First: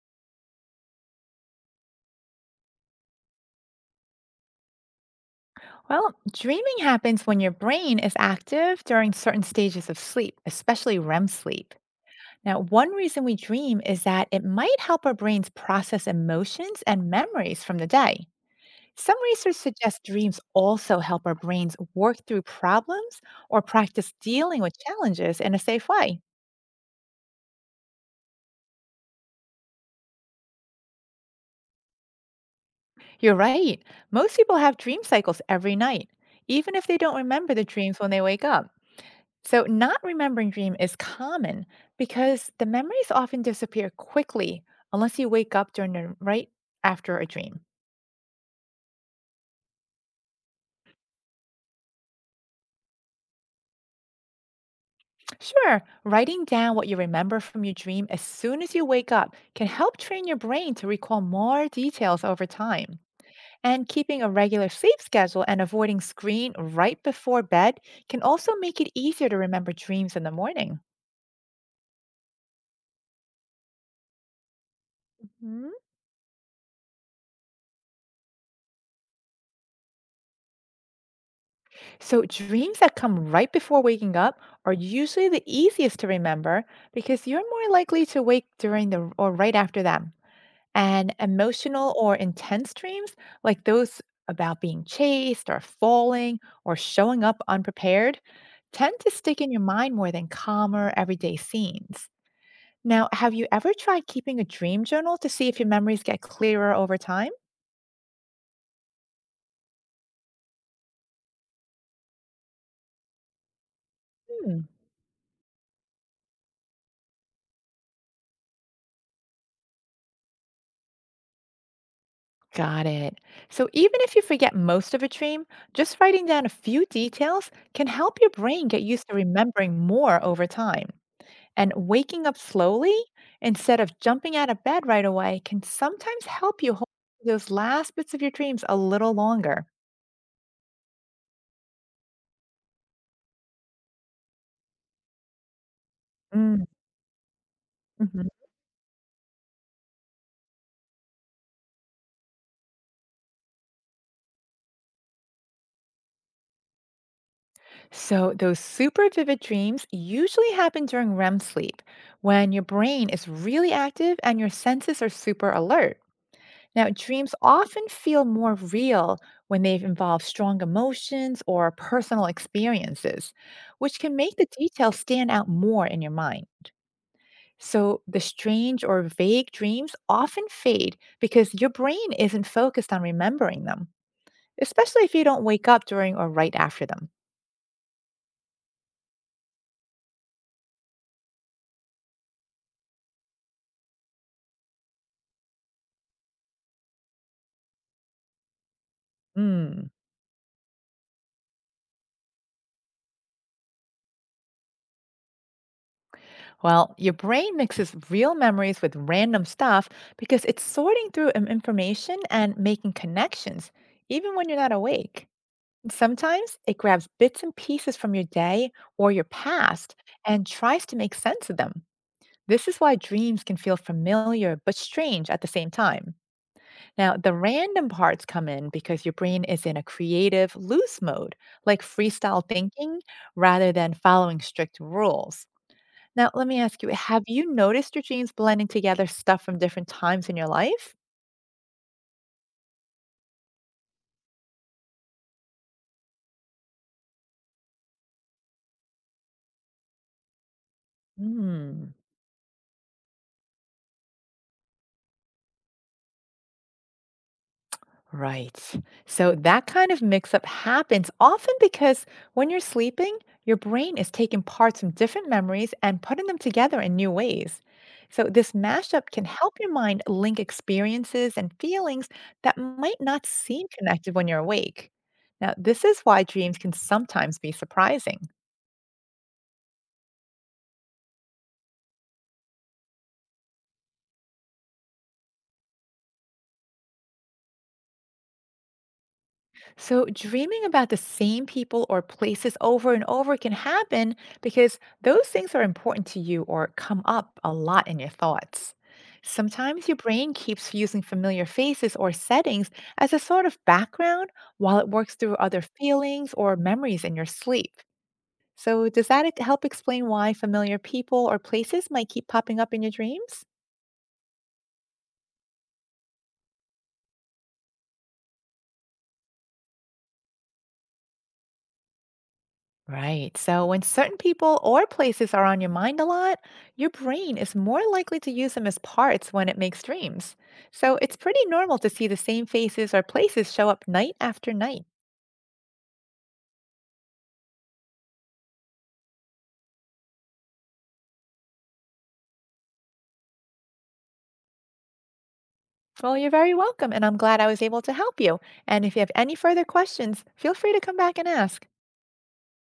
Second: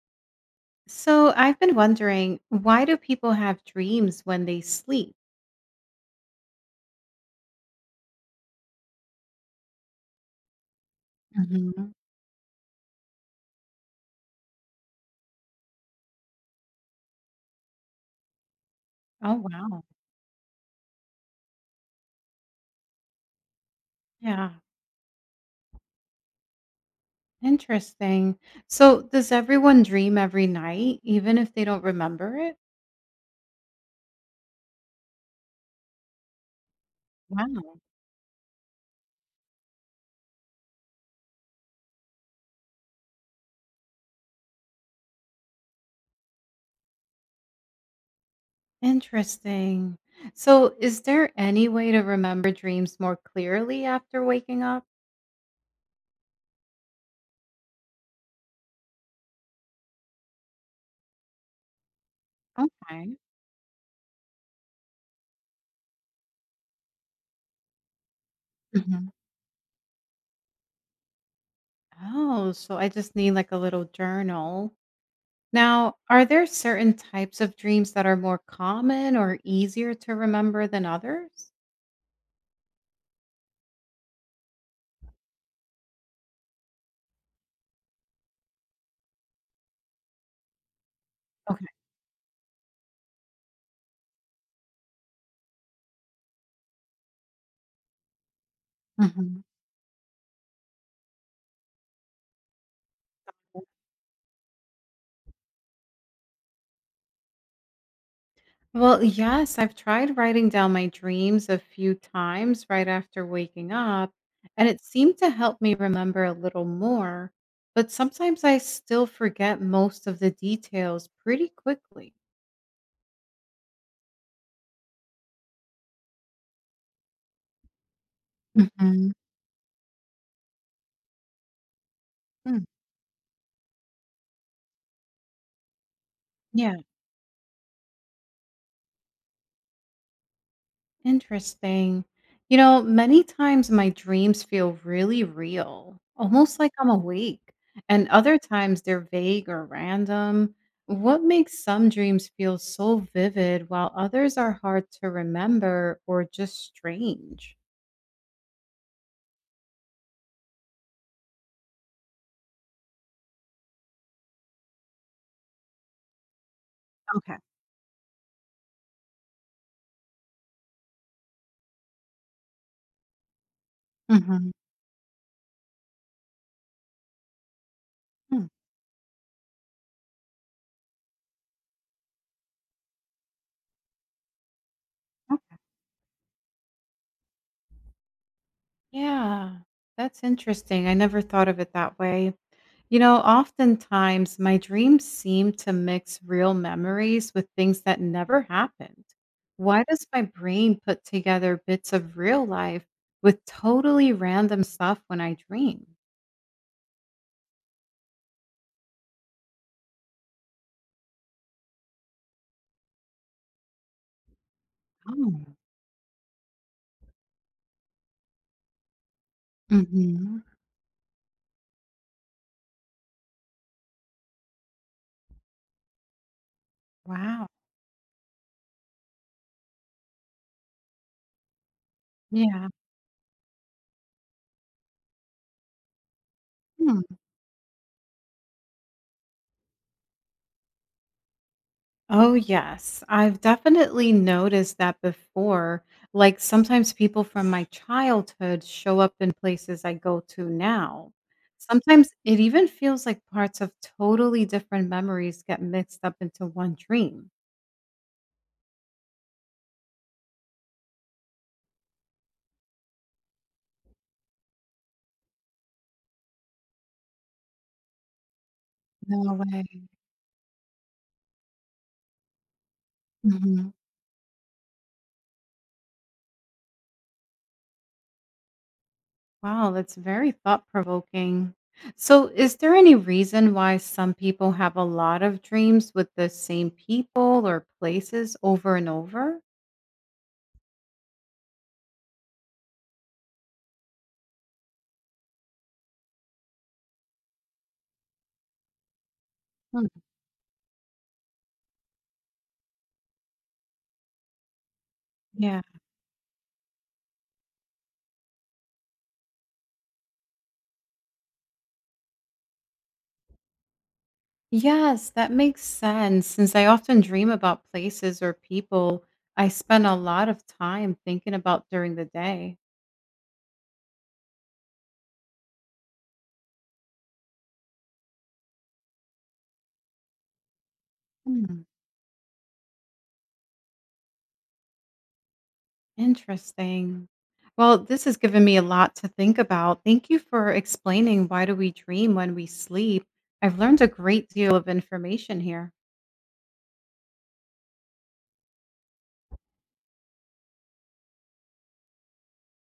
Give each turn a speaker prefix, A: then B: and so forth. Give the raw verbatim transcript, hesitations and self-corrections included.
A: So I've been wondering, why do people have dreams when they sleep?
B: Well, dreaming happens when your brain is active during certain stages of sleep, especially R E M sleep.
A: Mhm.
B: Now, one reason we dream is that it might help our brains process emotions and memories from the day. Some
A: Oh,
B: research
A: wow.
B: suggests dreams also help our brains work through problems or practice
A: Yeah.
B: dealing with challenges in a safe way.
A: Interesting. So does everyone dream every night, even if they don't remember it?
B: You're right. Most people have dream cycles every night, even if they don't remember the
A: Wow.
B: dreams when they wake up. So, not remembering dream is common because the memories often disappear quickly unless you wake up during the right after a dream.
A: Interesting. So is there any way to remember dreams more clearly after waking up?
B: Sure, writing down what you remember from your dream as soon as you wake up can help train your brain to recall more details over time.
A: Okay.
B: And keeping a regular sleep schedule and avoiding screen right before bed can also make it
A: Mhm.
B: easier to remember dreams in the morning.
A: Oh, so I just need like a little journal. Now, are there certain types of dreams that are more common or easier to remember than others?
B: So, dreams that come right before waking up are usually the easiest to remember because you're more likely to wake during the or right after them. And
A: Okay.
B: emotional or intense dreams, like those about being chased or falling or showing up unprepared, tend to
A: Mhm.
B: stick in your mind more than calmer everyday scenes. Now, have you ever tried keeping a dream journal to see if your memories get clearer over time?
A: Well, yes, I've tried writing down my dreams a few times right after waking up,
B: Hmm.
A: and it seemed to help me remember a little more. But sometimes I still forget most of the details pretty quickly.
B: Got it. So even if you forget most of a dream, just writing down a few details can help your brain get used
A: Hmm.
B: to remembering more over time. And waking up
A: Mm.
B: slowly instead of jumping out of bed right away can sometimes help you
A: Yeah.
B: hold those last bits of your dreams a little longer.
A: Interesting. You know, many times my dreams feel really real, almost
B: Mm,
A: like I'm awake, and
B: mhm.
A: other times they're vague or random. What makes some dreams feel so vivid while others are hard to remember or just strange?
B: So, those super vivid dreams usually happen during R E M sleep when your brain is really active and your senses are super alert. Now, dreams
A: Okay.
B: often feel more real when they involve strong emotions or personal experiences, which can make the
A: Hmm.
B: details stand out more in your mind. So, the strange or vague dreams often fade because your brain isn't focused on remembering them, especially if you don't
A: Okay.
B: wake up during or right after them.
A: Yeah, that's interesting. I never thought of it that way. You know, oftentimes my dreams seem to mix real memories with things that never happened. Why
B: Mm.
A: does my brain put together bits of real life with totally random stuff when I dream?
B: Well, your brain mixes real memories with random stuff because it's sorting through im- information and making connections, even when you're not awake.
A: Oh.
B: Sometimes it grabs bits and pieces from your day or your past
A: Hmm.
B: and tries to make sense of them. This is why dreams can feel familiar but strange at the same time. Now, the
A: Wow.
B: random parts come in because your brain is in a creative, loose mode, like freestyle
A: Yeah.
B: thinking rather than following strict rules. Now, let me ask you
A: Hmm.
B: have you noticed your dreams blending together stuff from different times in your life?
A: Oh, yes. I've definitely noticed that before. Like sometimes people from my childhood show up in places I go to now.
B: Hmm.
A: Sometimes it even feels like parts of totally different memories get mixed up into one dream.
B: Right. So that kind of mix up happens often because when you're sleeping, your brain is taking parts from different memories and putting them together in new ways. So this mashup can
A: No
B: help your
A: way.
B: mind link experiences and feelings that might not seem
A: Mhm.
B: connected when you're awake. Now, this is why dreams can sometimes be surprising.
A: Wow, that's very thought provoking. So, is there any reason why some people have a lot of dreams with the same people or places over and over?
B: So, dreaming about the same people or places over and over can happen because those things are important to you or come up a lot in your thoughts.
A: Hmm.
B: Sometimes your brain keeps using familiar faces or settings as a sort of background while it works through
A: Yeah.
B: other feelings or memories in your sleep. So, does that help explain why familiar people or places might keep popping up in your dreams?
A: Yes, that makes sense. Since I often dream about places or people I spend a lot of time thinking about during the day.
B: Right. So when certain people or places are on your mind a lot, your brain is more likely to use them as parts when it makes dreams. So it's pretty
A: Hmm,
B: normal to see the same faces or places show up night after night.
A: interesting. Well, this has given me a lot to think about. Thank you for explaining why do we dream when we sleep. I've learned a great deal of information here.
B: Well, you're very welcome, and I'm glad I was able to help you. And if you have any further questions, feel free to come back and ask.